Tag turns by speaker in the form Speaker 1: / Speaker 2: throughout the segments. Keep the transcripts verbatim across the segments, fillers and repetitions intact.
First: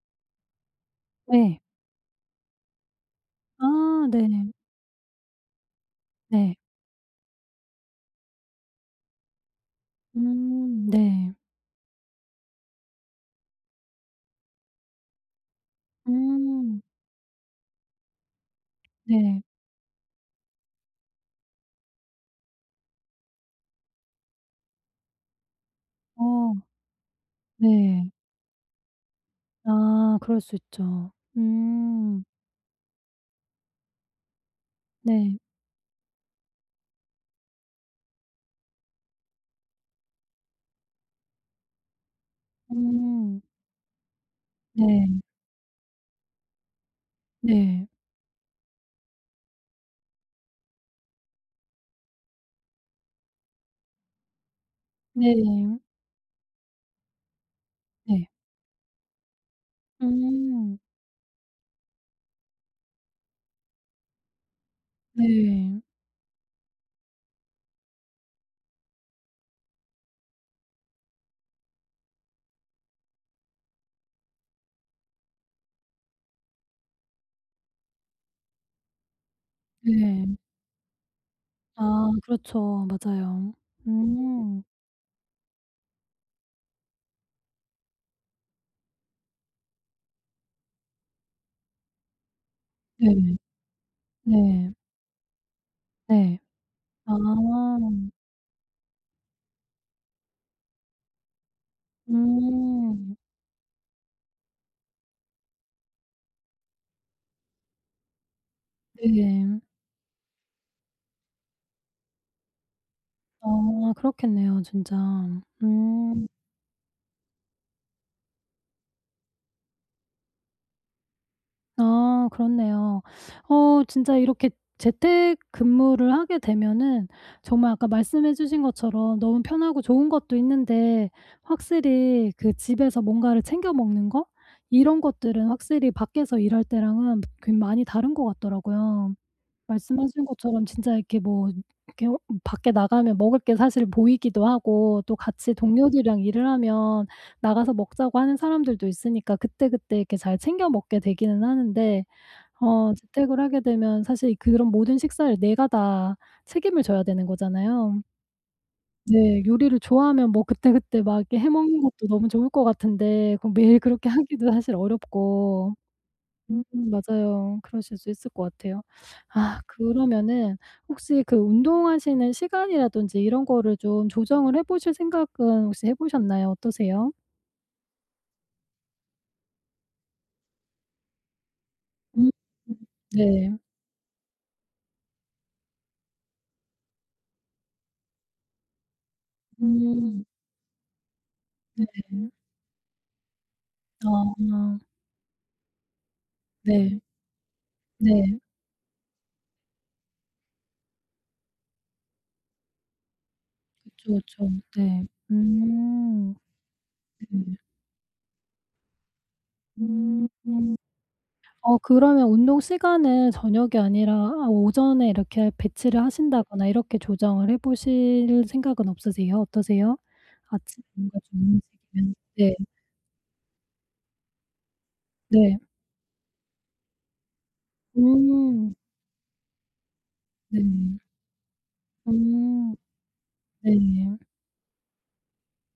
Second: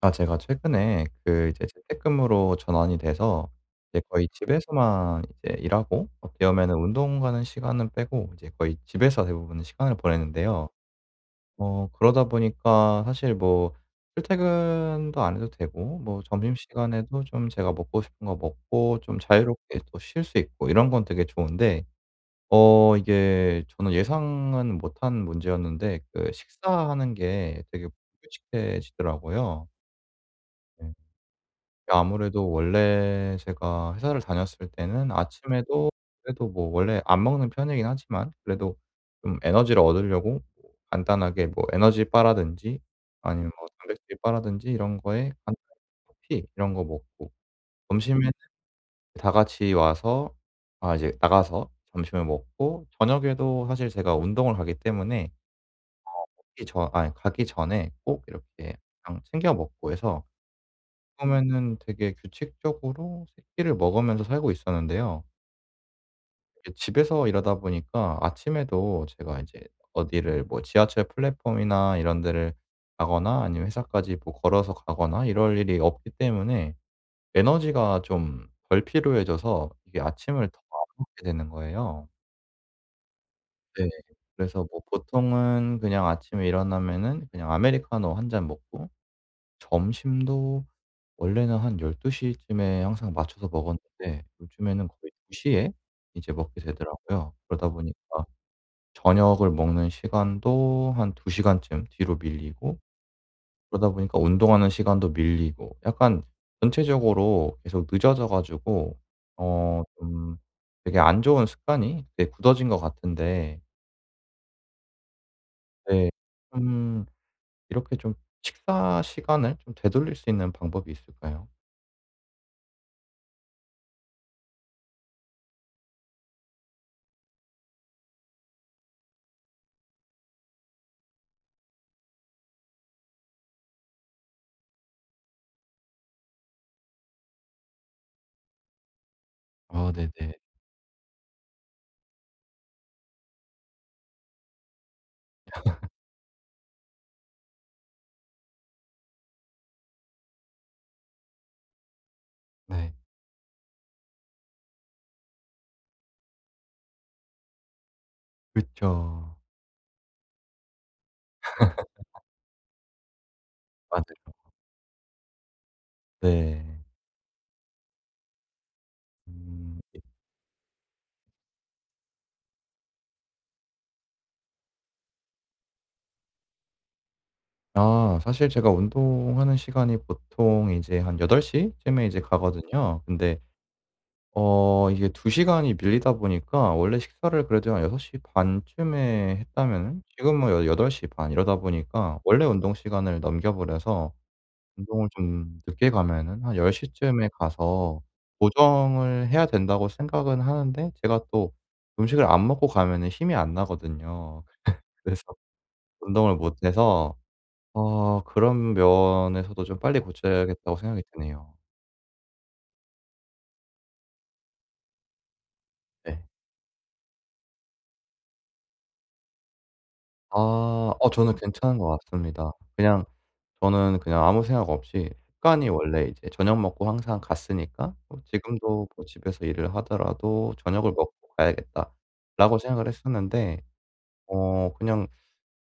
Speaker 1: 아 제가 최근에 그
Speaker 2: 네.
Speaker 1: 이제 재택근무로 전환이 돼서 이제
Speaker 2: 아
Speaker 1: 거의
Speaker 2: 네.
Speaker 1: 집에서만 이제 일하고 어떻게
Speaker 2: 네.
Speaker 1: 면은 운동 가는 시간은 빼고 이제 거의 집에서 대부분 시간을 보내는데요.
Speaker 2: 음 네.
Speaker 1: 어 그러다 보니까 사실 뭐 출퇴근도 안 해도 되고, 뭐
Speaker 2: 음
Speaker 1: 점심시간에도 좀 제가 먹고 싶은 거 먹고 좀
Speaker 2: 네.
Speaker 1: 자유롭게 또 쉴 수 있고 이런 건 되게 좋은데, 어 이게 저는 예상은 못한 문제였는데 그
Speaker 2: 어
Speaker 1: 식사하는 게 되게
Speaker 2: 네.
Speaker 1: 불규칙해지더라고요.
Speaker 2: 아 그럴 수
Speaker 1: 네.
Speaker 2: 있죠. 음
Speaker 1: 아무래도 원래 제가 회사를 다녔을 때는
Speaker 2: 네.
Speaker 1: 아침에도, 그래도 뭐 원래 안 먹는 편이긴 하지만 그래도 좀 에너지를 얻으려고 뭐 간단하게 뭐 에너지 바라든지
Speaker 2: 음
Speaker 1: 아니면 뭐 단백질 바라든지 이런
Speaker 2: 네.
Speaker 1: 거에 간단히 커피 이런 거 먹고,
Speaker 2: 네.
Speaker 1: 점심에는 다 같이 와서 아 이제 나가서 점심을 먹고, 저녁에도 사실 제가 운동을 가기 때문에
Speaker 2: 네.
Speaker 1: 가기 전 아니 가기 전에 꼭
Speaker 2: 네.
Speaker 1: 이렇게 그냥 챙겨 먹고 해서
Speaker 2: 음
Speaker 1: 처음에는 되게 규칙적으로 새 끼를 먹으면서 살고 있었는데요.
Speaker 2: 네.
Speaker 1: 이게 집에서 일하다 보니까 아침에도 제가 이제 어디를 뭐 지하철 플랫폼이나 이런 데를 가거나 아니면 회사까지 뭐 걸어서 가거나 이럴 일이 없기 때문에 에너지가 좀 덜 필요해져서 이게
Speaker 2: 네.
Speaker 1: 아침을 더 안 먹게 되는 거예요.
Speaker 2: 아 그렇죠. 맞아요.
Speaker 1: 네.
Speaker 2: 음
Speaker 1: 그래서 뭐 보통은 그냥 아침에 일어나면은 그냥 아메리카노 한 잔 먹고, 점심도 원래는 한 1 두 시 쯤에 항상
Speaker 2: 네.
Speaker 1: 맞춰서 먹었는데
Speaker 2: 네.
Speaker 1: 요즘에는 거의 두 시에 이제
Speaker 2: 네.
Speaker 1: 먹게
Speaker 2: 아.
Speaker 1: 되더라고요. 그러다 보니까 저녁을 먹는 시간도 한 두 시간쯤 뒤로 밀리고,
Speaker 2: 음
Speaker 1: 그러다 보니까 운동하는 시간도 밀리고, 약간 전체적으로 계속 늦어져 가지고
Speaker 2: 네.
Speaker 1: 어 좀 되게 안 좋은 습관이 되게 굳어진 것 같은데,
Speaker 2: 아 그렇겠네요 진짜.
Speaker 1: 네,
Speaker 2: 음.
Speaker 1: 음 이렇게 좀 식사 시간을 좀 되돌릴 수 있는 방법이 있을까요?
Speaker 2: 아 그렇네요. 어 진짜 이렇게 재택근무를 하게 되면은 정말 아까 말씀해 주신 것처럼 너무 편하고 좋은 것도 있는데 확실히 그 집에서 뭔가를 챙겨 먹는 거 이런 것들은 확실히 밖에서 일할 때랑은 그 많이 다른 것 같더라고요.
Speaker 1: 아
Speaker 2: 말씀하신
Speaker 1: 네네.
Speaker 2: 것처럼 진짜 이렇게 뭐 이렇게 어 뭐 밖에 나가면 먹을 게 사실 보이기도 하고 또 같이 동료들이랑 일을 하면 나가서 먹자고 하는 사람들도 있으니까 그때그때 이렇게 잘 챙겨 먹게 되기는 하는데
Speaker 1: 네.
Speaker 2: 어 재택을 하게 되면 사실 그런 모든 식사를 내가 다 책임을 져야 되는 거잖아요.
Speaker 1: 그쵸.
Speaker 2: 네. 요리를 좋아하면 뭐 그때그때 막 이렇게 해 먹는 것도 너무 좋을 것 같은데 그럼 매일 그렇게
Speaker 1: 맞아요.
Speaker 2: 하기도 사실 어렵고 음
Speaker 1: 네.
Speaker 2: 맞아요. 그러실 수 있을 것 같아요. 아
Speaker 1: 음.
Speaker 2: 그러면은 혹시 그 운동하시는 시간이라든지 이런 거를 좀 조정을 해 보실 생각은 혹시 해 보셨나요? 어떠세요?
Speaker 1: 아 사실 제가 운동하는 시간이 보통 이제 한 여덟 시쯤에 이제
Speaker 2: 음.
Speaker 1: 가거든요. 근데
Speaker 2: 네.
Speaker 1: 어 이게 두 시간이 밀리다 보니까 원래 식사를 그래도 한 여섯 시 반쯤에 했다면은
Speaker 2: 음.
Speaker 1: 지금 뭐 여 여덟 시 반 이러다
Speaker 2: 네.
Speaker 1: 보니까 원래 운동 시간을 넘겨 버려서
Speaker 2: 아.
Speaker 1: 운동을 좀 늦게 가면은 한 열
Speaker 2: 네.
Speaker 1: 시쯤에 가서
Speaker 2: 네.
Speaker 1: 보정을 해야 된다고 생각은 하는데, 제가 또 음식을 안 먹고 가면은 힘이 안
Speaker 2: 그쵸,
Speaker 1: 나거든요.
Speaker 2: 그쵸. 네.
Speaker 1: 그래서
Speaker 2: 음.
Speaker 1: 운동을 못 해서
Speaker 2: 네.
Speaker 1: 어 그런 면에서도 좀 빨리
Speaker 2: 음.
Speaker 1: 고쳐야겠다고 생각이 드네요.
Speaker 2: 어 그러면 운동 시간을 저녁이 아니라 아 오전에 이렇게 배치를
Speaker 1: 네.
Speaker 2: 하신다거나 이렇게 조정을 해 보실 생각은 없으세요? 어떠세요? 아침에
Speaker 1: 아 어
Speaker 2: 뭔가
Speaker 1: 저는
Speaker 2: 좀
Speaker 1: 괜찮은 것
Speaker 2: 움직이면
Speaker 1: 같습니다.
Speaker 2: 네.
Speaker 1: 그냥 저는 그냥 아무 생각 없이
Speaker 2: 네.
Speaker 1: 습관이 원래 이제 저녁 먹고 항상 갔으니까 뭐
Speaker 2: 음.
Speaker 1: 지금도 뭐 집에서 일을 하더라도 '저녁을
Speaker 2: 네.
Speaker 1: 먹고 가야겠다.'라고
Speaker 2: 음.
Speaker 1: 생각을 했었는데,
Speaker 2: 네.
Speaker 1: 어 그냥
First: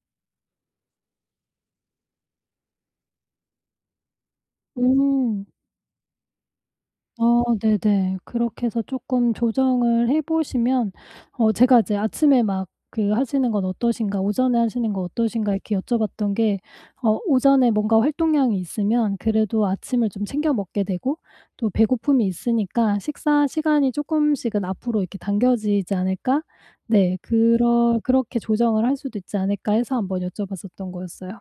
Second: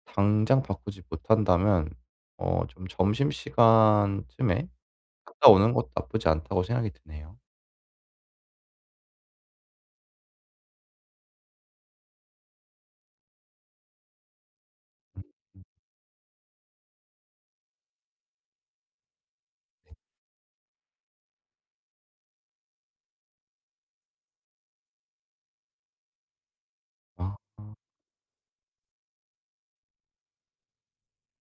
Speaker 1: 당장 바꾸지 못한다면 어 좀 '점심시간쯤에
Speaker 2: 음.
Speaker 1: 갔다 오는 것도 나쁘지 않다.'고 생각이 드네요.
Speaker 2: 어 네네. 그렇게 해서 쪼끔 조정을 해 보시면 어 제가 이제 "아침에 막 그 하시는 건 어떠신가? 오전에 하시는 건
Speaker 1: 음.
Speaker 2: 어떠신가?"
Speaker 1: 음.
Speaker 2: 이렇게 여쭤봤던 게 어 오전에 뭔가 활동량이 있으면 그래도 아침을 좀 챙겨 먹게 되고 또 배고픔이 있으니까 '식사 시간이 쪼끔씩은 앞으로 이렇게 당겨지지 않을까?' 네.
Speaker 1: 아.
Speaker 2: 그러 그렇게 조정을 할 수도 있지 않을까 해서 한번 여쭤봤었던 거였어요.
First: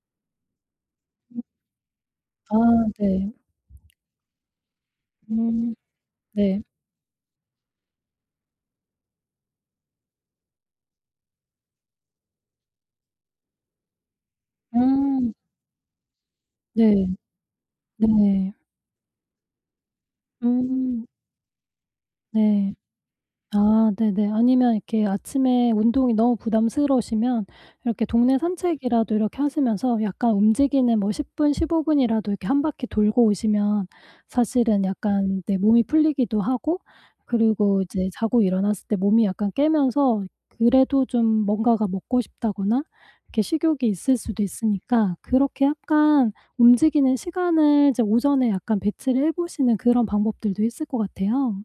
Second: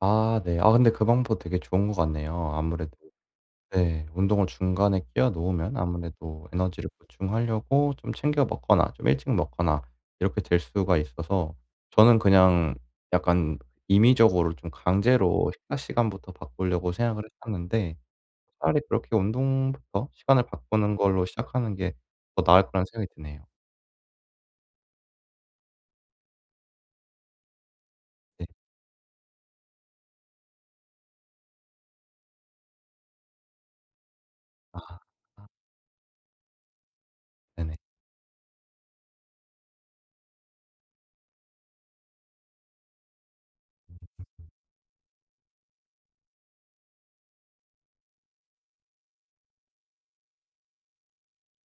Speaker 1: 아 네. 아 근데 그 방법 되게
Speaker 2: 음
Speaker 1: 좋은 것 같네요.
Speaker 2: 아
Speaker 1: 아무래도
Speaker 2: 네.
Speaker 1: 네, 운동을 중간에 끼워
Speaker 2: 음
Speaker 1: 놓으면 아무래도
Speaker 2: 네.
Speaker 1: 에너지를 보충하려고 좀 챙겨 먹거나 좀 일찍 먹거나 이렇게 될 수가 있어서, 저는 그냥 약간 임의적으로 좀
Speaker 2: 음
Speaker 1: 강제로 식사 시간부터 바꾸려고
Speaker 2: 네.
Speaker 1: 생각을 했었는데
Speaker 2: 네.
Speaker 1: 차라리 그렇게 운동부터 시간을 바꾸는
Speaker 2: 음.
Speaker 1: 걸로 시작하는 게 더 나을
Speaker 2: 네.
Speaker 1: 거라는 생각이 드네요.
Speaker 2: 아 네네. 아니면 이렇게 아침에 운동이 너무 부담스러우시면 이렇게 동네
Speaker 1: 네.
Speaker 2: 산책이라도 이렇게 하시면서 약간 움직이는 뭐 십 분 십오 분 분이라도 이렇게 한 바퀴 돌고 오시면 사실은
Speaker 1: 아
Speaker 2: 약간 네 몸이 풀리기도 하고
Speaker 1: 네네.
Speaker 2: 그리고 이제 자고 일어났을 때 몸이 약간 깨면서 그래도 좀 뭔가가 먹고 싶다거나 이렇게 식욕이 있을 수도 있으니까 그렇게 약간 움직이는 시간을 이제 오전에 약간 배치를 해 보시는 그런 방법들도 있을 것 같아요.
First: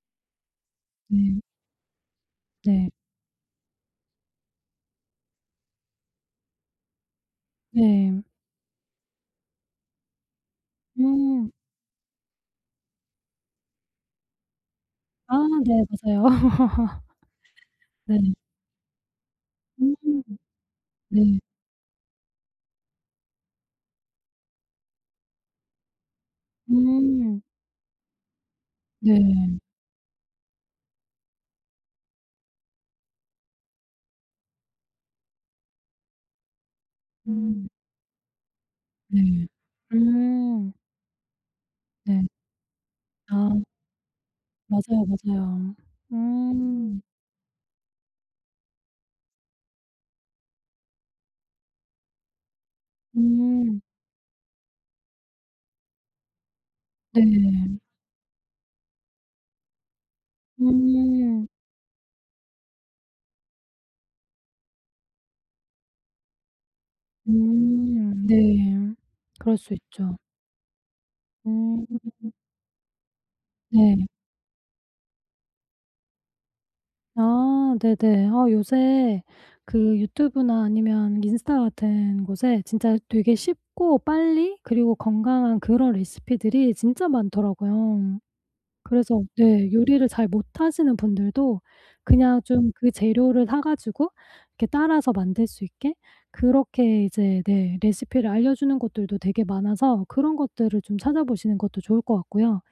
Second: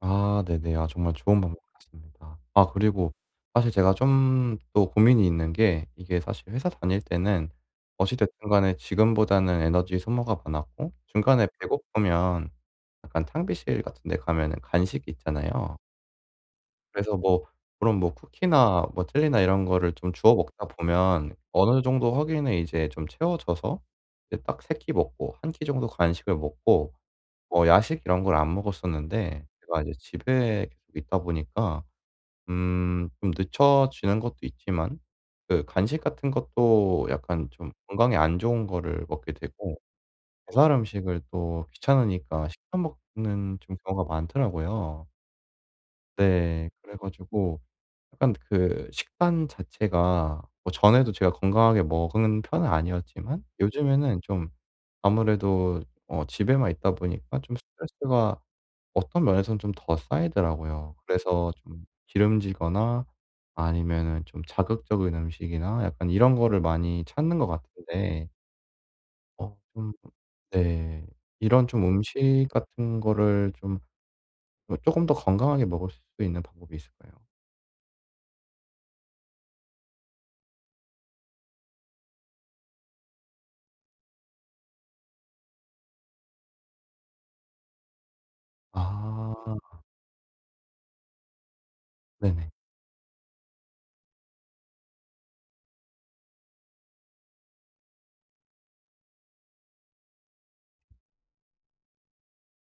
Speaker 1: 아 네네. 아 정말 좋은
Speaker 2: 네.
Speaker 1: 방법 같습니다. 아
Speaker 2: 네.
Speaker 1: 그리고 사실 제가 좀 또 고민이 있는 게, 이게 사실 회사 다닐 때는 어찌
Speaker 2: 네.
Speaker 1: 됐든 간에 지금보다는 에너지 소모가 많았고 중간에
Speaker 2: 음.
Speaker 1: 배고프면 약간 탕비실 같은 데 가면은 간식이
Speaker 2: 아
Speaker 1: 있잖아요.
Speaker 2: 네. 맞아요.
Speaker 1: 그래서 뭐 그런 뭐
Speaker 2: 네.
Speaker 1: 쿠키나 뭐 젤리나 이런 거를 좀
Speaker 2: 음.
Speaker 1: 주워 먹다 보면
Speaker 2: 네.
Speaker 1: 어느 정도 허기는 이제 좀 채워져서 이제 딱 세 끼 먹고 한끼 정도 간식을 먹고
Speaker 2: 음.
Speaker 1: 뭐 야식 이런 걸 안 먹었었는데,
Speaker 2: 네.
Speaker 1: 제가 이제 집에 계속 있다 보니까 음 좀 늦춰지는 것도 있지만 그 간식 같은 것도 약간
Speaker 2: 음.
Speaker 1: 좀 건강에 안 좋은 거를 먹게
Speaker 2: 네.
Speaker 1: 되고 배달
Speaker 2: 음.
Speaker 1: 음식을 또
Speaker 2: 네.
Speaker 1: 귀찮으니까 시켜 먹는
Speaker 2: 아.
Speaker 1: 좀 경우가
Speaker 2: 맞아요,
Speaker 1: 많더라고요.
Speaker 2: 맞아요.
Speaker 1: 네. 그래
Speaker 2: 음.
Speaker 1: 가지고 약간 그 식단 자체가 뭐 전에도 제가 건강하게 먹은 편은 아니었지만
Speaker 2: 음.
Speaker 1: 요즘에는 좀 아무래도 어 집에만 있다 보니까 좀
Speaker 2: 네.
Speaker 1: 스트레스가 어떤 면에서는 좀 더 쌓이더라고요.
Speaker 2: 음.
Speaker 1: 그래서 좀 기름지거나 아니면은 좀 자극적인 음식이나 약간 이런 거를 많이 찾는 것
Speaker 2: 음.
Speaker 1: 같은데
Speaker 2: 네.
Speaker 1: 어
Speaker 2: 그럴 수
Speaker 1: 좀,
Speaker 2: 있죠.
Speaker 1: 네, 이런 좀
Speaker 2: 음.
Speaker 1: 음식 같은 거를 좀
Speaker 2: 네.
Speaker 1: 조 쪼금 더 건강하게 먹을 수 있는 방법이 있을까요?
Speaker 2: 아 네네. 어, 요새 그 유튜브나 아니면 인스타 같은 곳에 진짜 되게 쉽고 빨리 그리고 건강한 그런 레시피들이 진짜 많더라고요. 그래서 네
Speaker 1: 아
Speaker 2: 요리를 잘 못하시는 분들도 그냥
Speaker 1: 네네.
Speaker 2: 좀 그 재료를 사 가지고 이렇게 따라서 만들 수 있게 그렇게 이제 네 레시피를 알려주는 곳들도 되게 많아서 그런 것들을 좀 찾아보시는 것도 좋을 것 같고요.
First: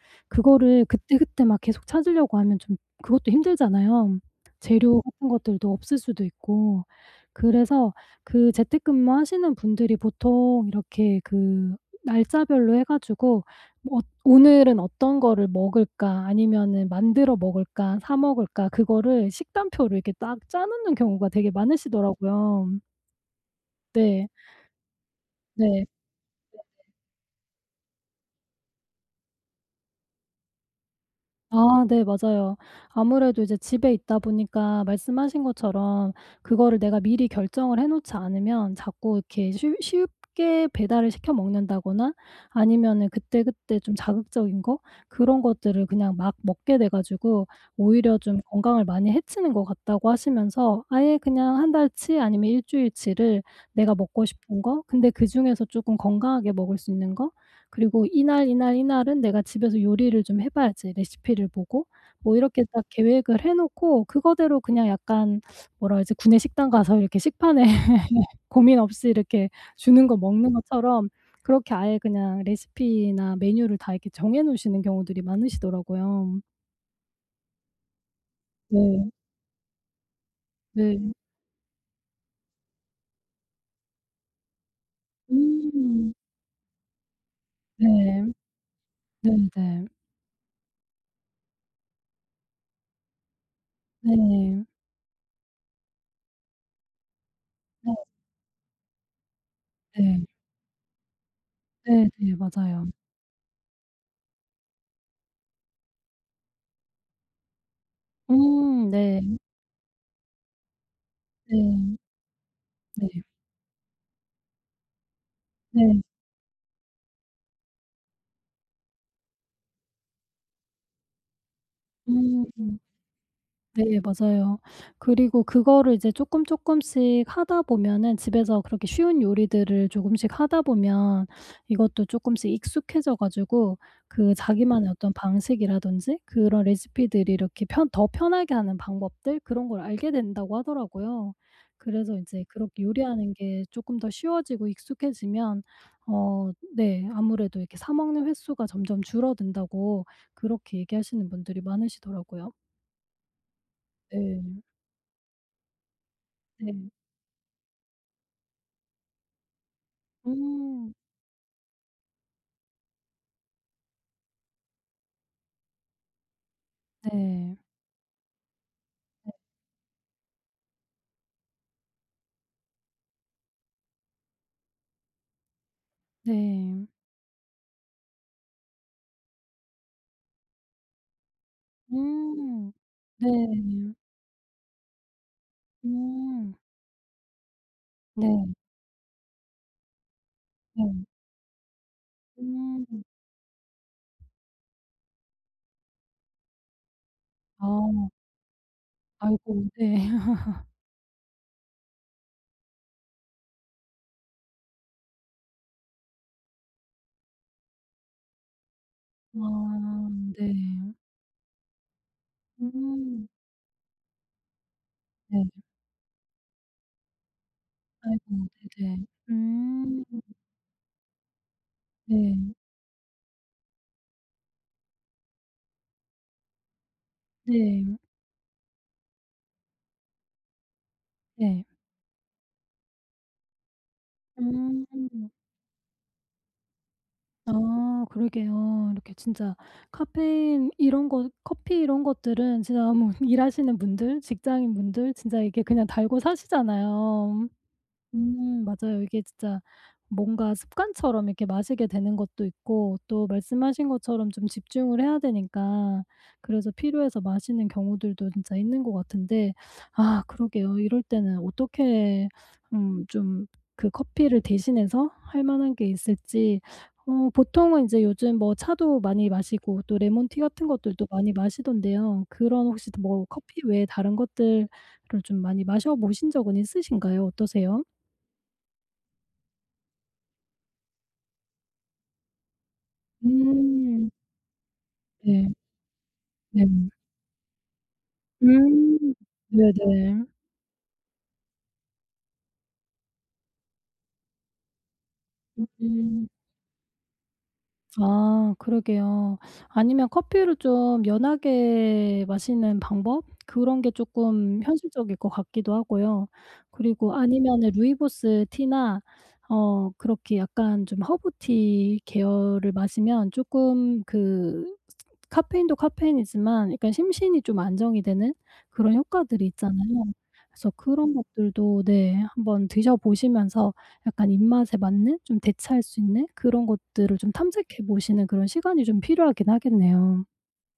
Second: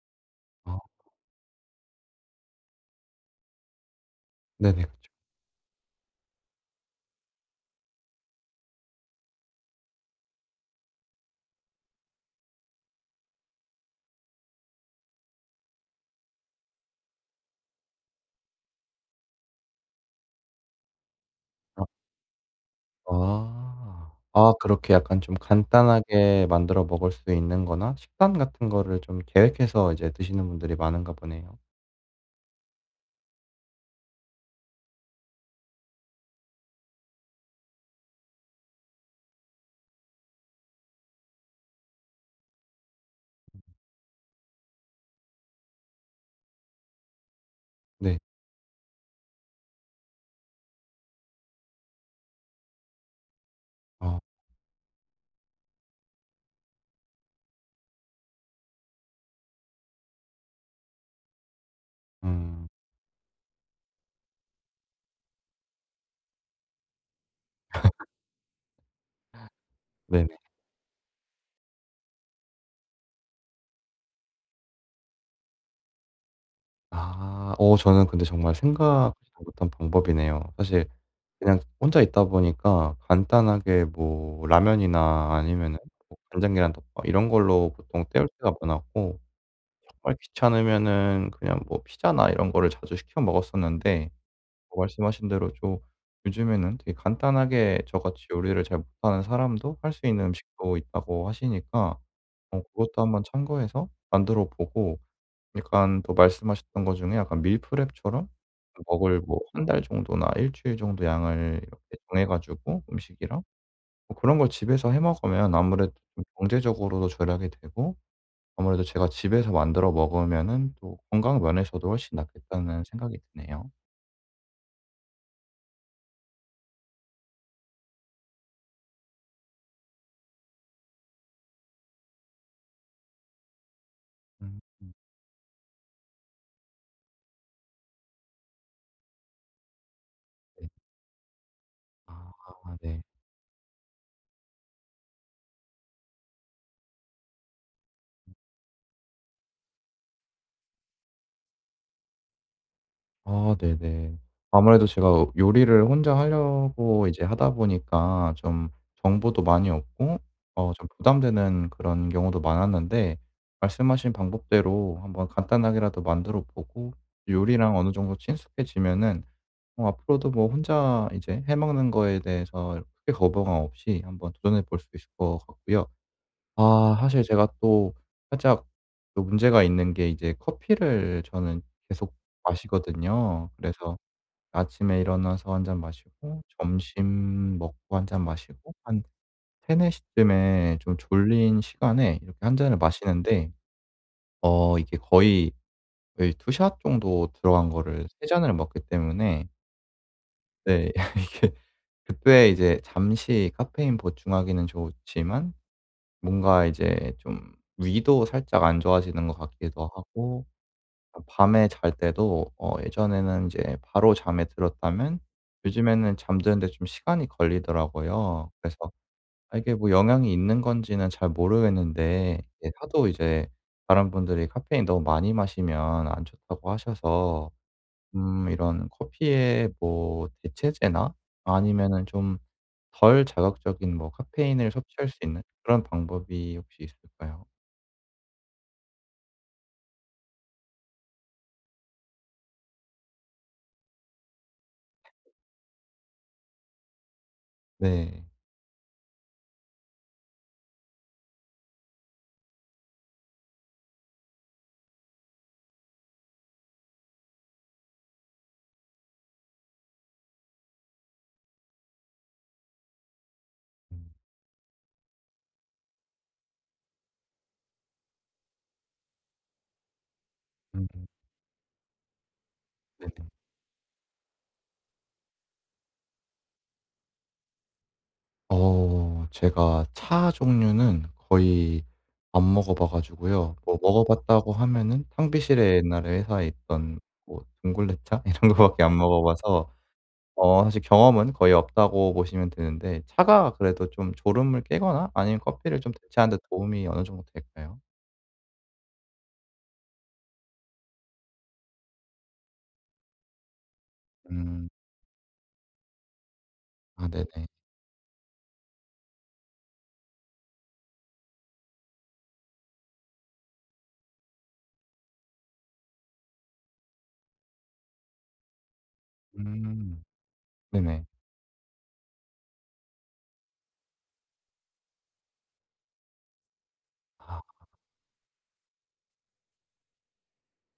Speaker 1: 아
Speaker 2: 그거를 그때그때 막 계속 찾으려고 하면 좀 그것도 힘들잖아요.
Speaker 1: 네네.
Speaker 2: 재료
Speaker 1: 그쵸.
Speaker 2: 같은 것들도 없을 수도 있고. 그래서 그 재택근무하시는 분들이 보통 이렇게 그 날짜별로 해 가지고 뭐 '오늘은 어떤 거를 먹을까? 아니면은 만들어 먹을까? 사 먹을까?' 그거를 식단표를 이렇게 딱 짜 놓는 경우가 되게
Speaker 1: 아.
Speaker 2: 많으시더라고요.
Speaker 1: 아.
Speaker 2: 네.
Speaker 1: 아 그렇게 약간 좀
Speaker 2: 네.
Speaker 1: 간단하게 만들어 먹을 수 있는 거나 식단 같은 거를 좀 계획해서 이제 드시는 분들이 많은가 보네요.
Speaker 2: 아 네 맞아요. 아무래도 이제 집에 있다 보니까 말씀하신 것처럼 그거를 내가 미리 결정을 해 놓지 않으면 자꾸 이렇게 쉬 쉽게 배달을 시켜 먹는다거나 아니면은 그때그때 좀 자극적인 거 그런 것들을 그냥 막 먹게 돼 가지고 오히려
Speaker 1: 네.
Speaker 2: 좀 건강을 많이 해치는 것 같다고 하시면서 아예 그냥 한 달치 아니면 일 주일치를 내가
Speaker 1: 어.
Speaker 2: 먹고 싶은 거 근데 그중에서 쪼끔 건강하게 먹을 수 있는 거 그리고 이날, 이날, 이날은 내가 집에서 요리를 좀 해 봐야지 레시피를 보고. 뭐 이렇게
Speaker 1: 음.
Speaker 2: 딱 계획을 해 놓고 그거대로 그냥 약간 뭐라 그러지? 구내식당 가서 이렇게 식판에 고민 없이 이렇게 주는 거
Speaker 1: 네네.
Speaker 2: 먹는 것처럼 그렇게 아예 그냥 레시피나 메뉴를 다 이렇게 정해 놓으시는 경우들이 많으시더라고요.
Speaker 1: 아. 어 저는 근데 정말
Speaker 2: 네.
Speaker 1: 생각지도 못한 방법이네요. 사실
Speaker 2: 네.
Speaker 1: 그냥 혼자 있다 보니까 간단하게 뭐 라면이나 아니면은
Speaker 2: 음.
Speaker 1: 뭐 간장계란 덮밥 이런 걸로 보통
Speaker 2: 네.
Speaker 1: 때울 때가 많았고
Speaker 2: 네네.
Speaker 1: 정말 귀찮으면은 그냥 뭐 피자나 이런 거를 자주 시켜 먹었었는데,
Speaker 2: 네.
Speaker 1: 뭐 말씀하신 대로 좀 요즘에는 되게 간단하게 저같이 요리를 잘 못하는 사람도 할 수
Speaker 2: 네네.
Speaker 1: 있는 음식도 있다고 하시니까
Speaker 2: 네네.
Speaker 1: 어
Speaker 2: 맞아요.
Speaker 1: 그것도 한번 참고해서 만들어 보고, 약간 또 말씀하셨던 것 중에 약간 밀프렙처럼
Speaker 2: 음.
Speaker 1: 먹을
Speaker 2: 네.
Speaker 1: 뭐 한 달 정도나 일 주일 정도
Speaker 2: 네.
Speaker 1: 양을 이렇게 정해 가지고
Speaker 2: 네.
Speaker 1: 음식이랑 뭐 그런 걸 집에서 해 먹으면 아무래도
Speaker 2: 네.
Speaker 1: 좀 경제적으로도 절약이 되고 아무래도 제가 집에서 만들어 먹으면은 또 건강 면에서도 훨씬
Speaker 2: 음. 음.
Speaker 1: 낫겠다는 생각이 드네요.
Speaker 2: 네 맞아요. 그리고 그거를 이제 쪼끔 쪼끔씩 하다 보면은 집에서 그렇게 쉬운 요리들을 조금씩 하다 보면 이것도 쪼끔씩 익숙해져 가지고 그
Speaker 1: 음
Speaker 2: 자기만의
Speaker 1: 네.
Speaker 2: 어떤 방식이라든지 그런 레시피들이 이렇게 편 더 편하게 하는 방법들 그런 걸 알게 된다고 하더라고요. 그래서 인제
Speaker 1: 아
Speaker 2: 그렇게
Speaker 1: 네.
Speaker 2: 요리하는 게 쪼끔 더 쉬워지고 익숙해지면 어 네 아무래도 이렇게 사 먹는 횟수가 점점 줄어든다고 그렇게 얘기하시는 분들이 많으시더라고요.
Speaker 1: 아 네네.
Speaker 2: 네.
Speaker 1: 아무래도 제가 어, 요리를 혼자
Speaker 2: 네.
Speaker 1: 하려고 이제 하다 보니까 좀 정보도 많이 없고 어 좀
Speaker 2: 음.
Speaker 1: 부담되는 그런 경우도 많았는데, 말씀하신 방법대로 한번 간단하게라도 만들어 보고
Speaker 2: 네.
Speaker 1: 요리랑 어느 정도 친숙해지면은 어 앞으로도 뭐 혼자 이제 해 먹는 거에 대해서 크게 거부감 없이 한번 도전해 볼 수 있을 것 같고요.
Speaker 2: 네.
Speaker 1: 아 사실 제가 또 살짝 또 문제가 있는 게 이제 커피를 저는 계속
Speaker 2: 음.
Speaker 1: 마시거든요.
Speaker 2: 네.
Speaker 1: 그래서 아침에 일어나서 한 잔 마시고
Speaker 2: 음.
Speaker 1: 점심 먹고 한 잔
Speaker 2: 네.
Speaker 1: 마시고 한 세 네 시쯤에
Speaker 2: 네.
Speaker 1: 좀 졸린 시간에 이렇게 한 잔을
Speaker 2: 음.
Speaker 1: 마시는데 어 이게 거의, 거의 투 샷 정도 들어간 거를
Speaker 2: 아.
Speaker 1: 세 잔을 먹기 때문에
Speaker 2: 아이고 네.
Speaker 1: 네, 이게 그때 이제 잠시 카페인 보충하기는 좋지만 뭔가 이제 좀 위도 살짝 안 좋아지는 것 같기도
Speaker 2: 아
Speaker 1: 하고
Speaker 2: 네.
Speaker 1: 밤에 잘 때도 어
Speaker 2: 음.
Speaker 1: 예전에는 이제 바로 잠에 들었다면
Speaker 2: 네.
Speaker 1: 요즘에는 잠드는데 좀 시간이
Speaker 2: 아이고
Speaker 1: 걸리더라고요. 그래서
Speaker 2: 네네.
Speaker 1: 아 이게 뭐
Speaker 2: 음.
Speaker 1: 영향이 있는 건지는 잘 모르겠는데
Speaker 2: 네.
Speaker 1: 이게 하도 이제 다른 분들이 카페인 너무 많이 마시면 안 좋다고 하셔서
Speaker 2: 네.
Speaker 1: 음 이런 커피의 뭐 대체제나
Speaker 2: 네.
Speaker 1: 아니면은 좀 덜 자극적인 뭐 카페인을 섭취할 수
Speaker 2: 음.
Speaker 1: 있는 그런 방법이 혹시 있을까요?
Speaker 2: 아 그러게요. 이렇게 진짜 카페인 이런 것 커피 이런 것들은 진짜 뭐 일하시는 분들, 직장인분들 진짜 이게 그냥 달고 사시잖아요.
Speaker 1: 네.
Speaker 2: 음 맞아요. 이게 진짜 뭔가 습관처럼 이렇게 마시게 되는 것도 있고 또 말씀하신 것처럼 좀 집중을 해야 되니까 그래서 필요해서 마시는 경우들도 진짜 있는 것 같은데 아 그러게요. 이럴 때는 어떻게 음 좀 그
Speaker 1: 음.
Speaker 2: 커피를 대신해서 할 만한 게 있을지 어 보통은 이제 요즘 뭐 차도 많이 마시고 또 레몬티 같은
Speaker 1: 음
Speaker 2: 것들도 많이 마시던데요. 그런 혹시
Speaker 1: 네네.
Speaker 2: 뭐 커피 외에 다른 것들을 좀 많이 마셔 보신 적은 있으신가요? 어떠세요?
Speaker 1: 어 제가 차 종류는 거의 안 먹어 봐 가지고요. 뭐 먹어
Speaker 2: 음.
Speaker 1: 봤다고 하면은
Speaker 2: 네.
Speaker 1: 탕비실에 옛날에 회사에
Speaker 2: 네.
Speaker 1: 있던 뭐 둥글레차 이런 거밖에 안
Speaker 2: 음.
Speaker 1: 먹어 봐서
Speaker 2: 네네.
Speaker 1: 어 사실 경험은 거의 없다고 보시면 되는데, 차가 그래도 좀 졸음을 깨거나 아니면 커피를 좀
Speaker 2: 음.
Speaker 1: 대체하는 데 도움이 어느 정도 될까요?
Speaker 2: 아 그러게요. 아니면 커피를 좀 연하게 마시는 방법? 그런 게 쪼끔
Speaker 1: 음.
Speaker 2: 현실적일 것 같기도 하고요.
Speaker 1: 아
Speaker 2: 그리고
Speaker 1: 네네.
Speaker 2: 아니면은 루이보스 티나 어 그렇게 약간 좀 허브티 계열을 마시면 쪼끔 그 카페인도 카페인이지만 약간 심신이 좀 안정이 되는 그런 효과들이
Speaker 1: 음.
Speaker 2: 있잖아요. 그래서
Speaker 1: 네네.
Speaker 2: 그런 것들도 네 한번 드셔 보시면서 약간 입맛에 맞는 좀 대체할 수 있는 그런 것들을 좀
Speaker 1: 아.
Speaker 2: 탐색해 보시는 그런 시간이 좀 필요하긴 하겠네요.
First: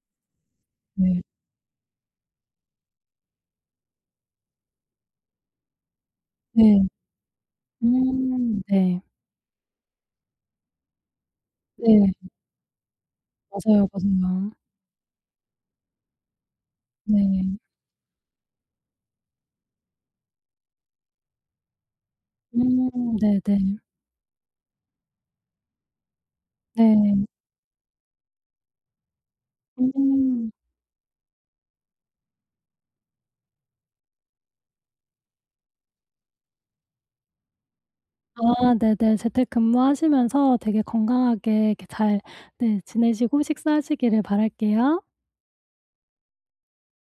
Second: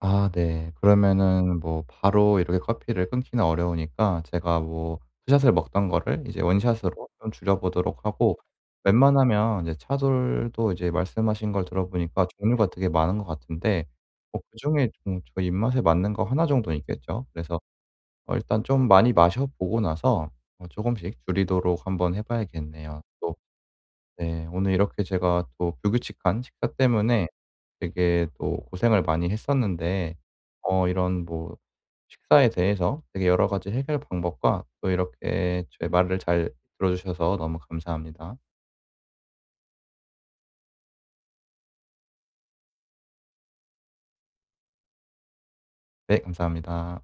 Speaker 1: 아 네.
Speaker 2: 네.
Speaker 1: 그러면은 뭐 바로 이렇게 커피를 끊기는 어려우니까 제가 뭐 투 샷을 먹던 거를 이제 원
Speaker 2: 네.
Speaker 1: 샷으로 좀 줄여 보도록 하고,
Speaker 2: 음 네.
Speaker 1: 웬만하면 이제 차돌도 이제 말씀하신 걸
Speaker 2: 네.
Speaker 1: 들어보니까 종류가 되게 많은 것 같은데
Speaker 2: 맞아요,
Speaker 1: 뭐
Speaker 2: 맞아요.
Speaker 1: 그중에 좀 저희 입맛에 맞는 거 하나 정도는 있겠죠.
Speaker 2: 네.
Speaker 1: 그래서 어 일단 좀 많이 마셔 보고 나서 어금씩 줄이도록 한번 해 봐야겠네요.
Speaker 2: 음
Speaker 1: 또
Speaker 2: 네네. 네.
Speaker 1: 네, 오늘 이렇게 제가 또 불규칙한 식사
Speaker 2: 네.
Speaker 1: 때문에 되게 또 고생을 많이 했었는데
Speaker 2: 음.
Speaker 1: 어 이런 뭐 식사에 대해서 되게 여러 가지 해결 방법과 또 이렇게 제 말을 잘 들어 주셔서 너무 감사합니다.
Speaker 2: 아 네네. 재택근무하시면서 되게 건강하게 이렇게 잘 네 지내시고 식사하시기를 바랄게요.
Speaker 1: 네 감사합니다.